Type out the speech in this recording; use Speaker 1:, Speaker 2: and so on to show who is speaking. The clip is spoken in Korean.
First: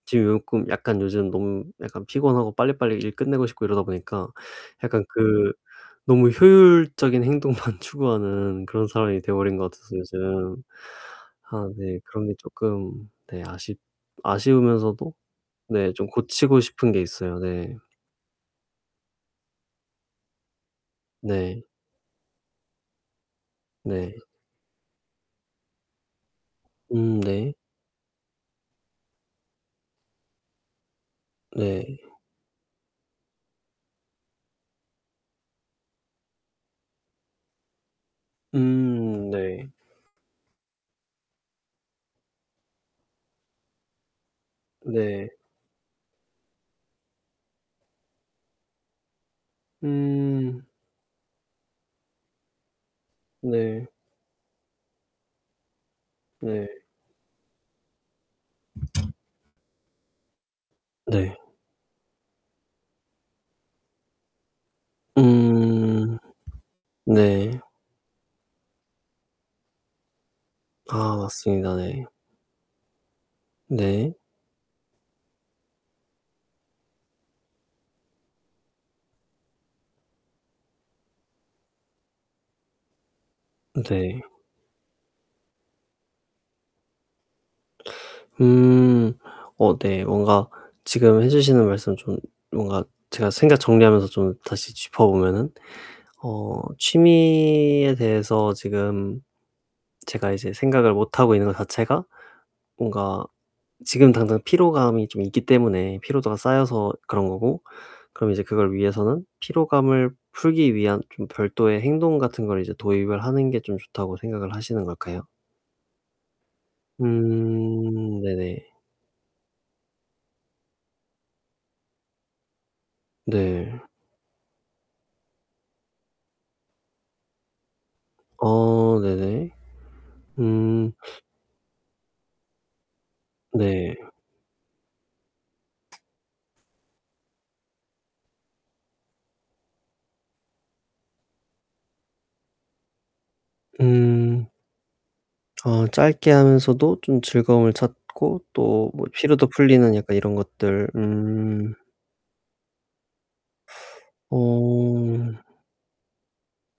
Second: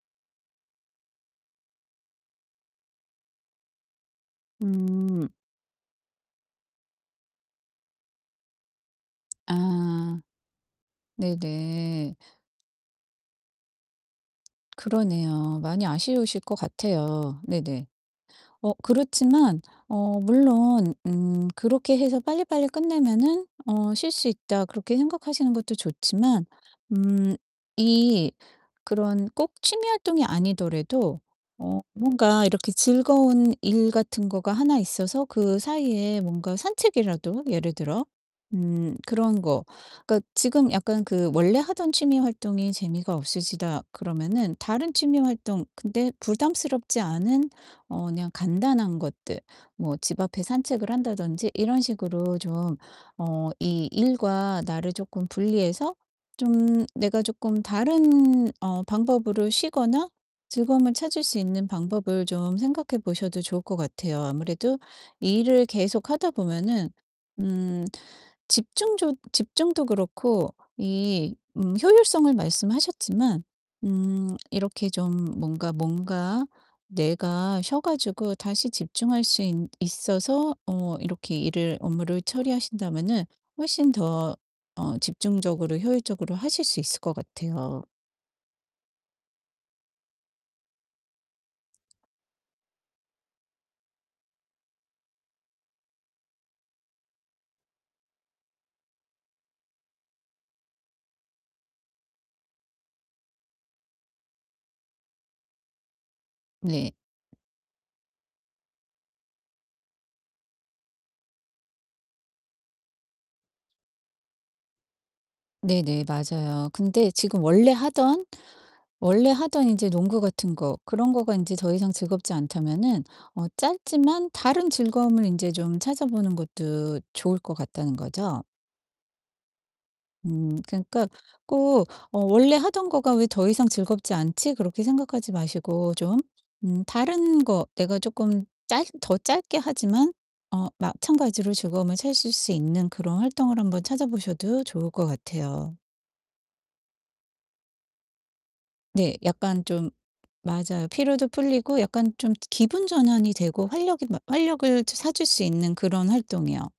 Speaker 1: 지금 꼭 약간 요즘 너무 약간 피곤하고 빨리빨리 일 끝내고 싶고 이러다 보니까 약간
Speaker 2: 음.
Speaker 1: 그 너무 효율적인 행동만 추구하는 그런 사람이 돼 버린 것 같아서
Speaker 2: 아.
Speaker 1: 요즘 아 네
Speaker 2: 네네.
Speaker 1: 그런 게 쪼끔 네 아쉽 아쉬우면서도
Speaker 2: 그러네요. 많이
Speaker 1: 네 좀
Speaker 2: 아쉬우실 것
Speaker 1: 고치고 싶은게 있어요.
Speaker 2: 같아요.
Speaker 1: 네.
Speaker 2: 네네. 어 그렇지만 어 물론 음
Speaker 1: 네.
Speaker 2: 그렇게 해서 '빨리빨리 끝내면은 어 쉴
Speaker 1: 네.
Speaker 2: 수 있다.' 그렇게 생각하시는 것도 좋지만
Speaker 1: 음
Speaker 2: 음
Speaker 1: 네.
Speaker 2: 이 그런 꼭 취미 활동이 아니더라도 어
Speaker 1: 네.
Speaker 2: 뭔가 이렇게 즐거운 일 같은 거가 하나 있어서 그 사이에 뭔가 산책이라도 예를 들어 음
Speaker 1: 음
Speaker 2: 그런 거
Speaker 1: 네.
Speaker 2: 그러니까 지금 약간 그 '원래 하던 취미 활동이 재미가 없으시다.' 그러면은 다른 취미
Speaker 1: 네.
Speaker 2: 활동 근데 부담스럽지 않은 어 그냥 간단한 것들 뭐 집 앞에
Speaker 1: 음.
Speaker 2: 산책을 한다든지 이런 식으로 좀 어
Speaker 1: 네.
Speaker 2: 이 일과 나를 쪼끔 분리해서
Speaker 1: 네.
Speaker 2: 좀 내가 쪼끔 다른 어 방법으로 쉬거나 즐거움을 찾을
Speaker 1: 네.
Speaker 2: 수 있는 방법을 좀 생각해 보셔도 좋을 것 같아요. 아무래도 일을
Speaker 1: 음.
Speaker 2: 계속하다 보면은
Speaker 1: 네.
Speaker 2: 음 집중조 집중도 그렇고
Speaker 1: 아
Speaker 2: 이 음
Speaker 1: 맞습니다 네.
Speaker 2: 효율성을 말씀하셨지만
Speaker 1: 네.
Speaker 2: 음 이렇게 좀 뭔가 뭔가 뇌가 쉬어 가지고 다시 집중할 수 있 있어서 어 이렇게 일을 업무를 처리하신다면은 훨씬
Speaker 1: 네.
Speaker 2: 더 어 집중적으로 효율적으로 하실 수 있을 것 같아요.
Speaker 1: 음. 어 네. 뭔가 지금 해 주시는 말씀 좀 뭔가 제가 생각 정리하면서 좀 다시 짚어 보면은 어 취미에 대해서 지금 제가 이제 생각을 못 하고 있는 것 자체가 뭔가 지금 당장 피로감이 좀 있기 때문에 피로도가 쌓여서
Speaker 2: 네.
Speaker 1: 그런 거고 그럼 이제 그걸 위해서는 피로감을 풀기 위한 좀 별도의 행동 같은 걸 이제 도입을 하는 게 좀 좋다고 생각을 하시는 걸까요?
Speaker 2: 네네 맞아요. 근데 지금 원래
Speaker 1: 음
Speaker 2: 하던
Speaker 1: 네네.
Speaker 2: 원래 하던 인제 농구 같은 거 그런 거가 인제 더이상 즐겁지 않다면은 어
Speaker 1: 네.
Speaker 2: 짧지만 다른 즐거움을 인제 좀 찾아보는 것도 좋을 것 같다는 거죠.
Speaker 1: 어 네네.
Speaker 2: 음
Speaker 1: 음.
Speaker 2: 그러니까 꼭 어 '원래 하던 거가 왜 더 이상
Speaker 1: 네.
Speaker 2: 즐겁지 않지?' 그렇게 생각하지 마시고 좀 음 다른 거 내가 쪼끔 짧 더 짧게 하지만 어 마찬가지로 즐거움을 찾을 수 있는 그런 활동을 한번 찾아
Speaker 1: 음.
Speaker 2: 보셔도 좋을 것 같아요.
Speaker 1: 어 짧게 하면서도 좀 즐거움을 찾고 또 뭐
Speaker 2: 네.
Speaker 1: 피로도
Speaker 2: 약간 좀
Speaker 1: 풀리는 약간 이런
Speaker 2: 맞아요.
Speaker 1: 것들
Speaker 2: 피로도
Speaker 1: 음.
Speaker 2: 풀리고 약간 좀 기분 전환이 되고 활력이 막 활력을 차 찾을
Speaker 1: 어.
Speaker 2: 수 있는 그런 활동이요.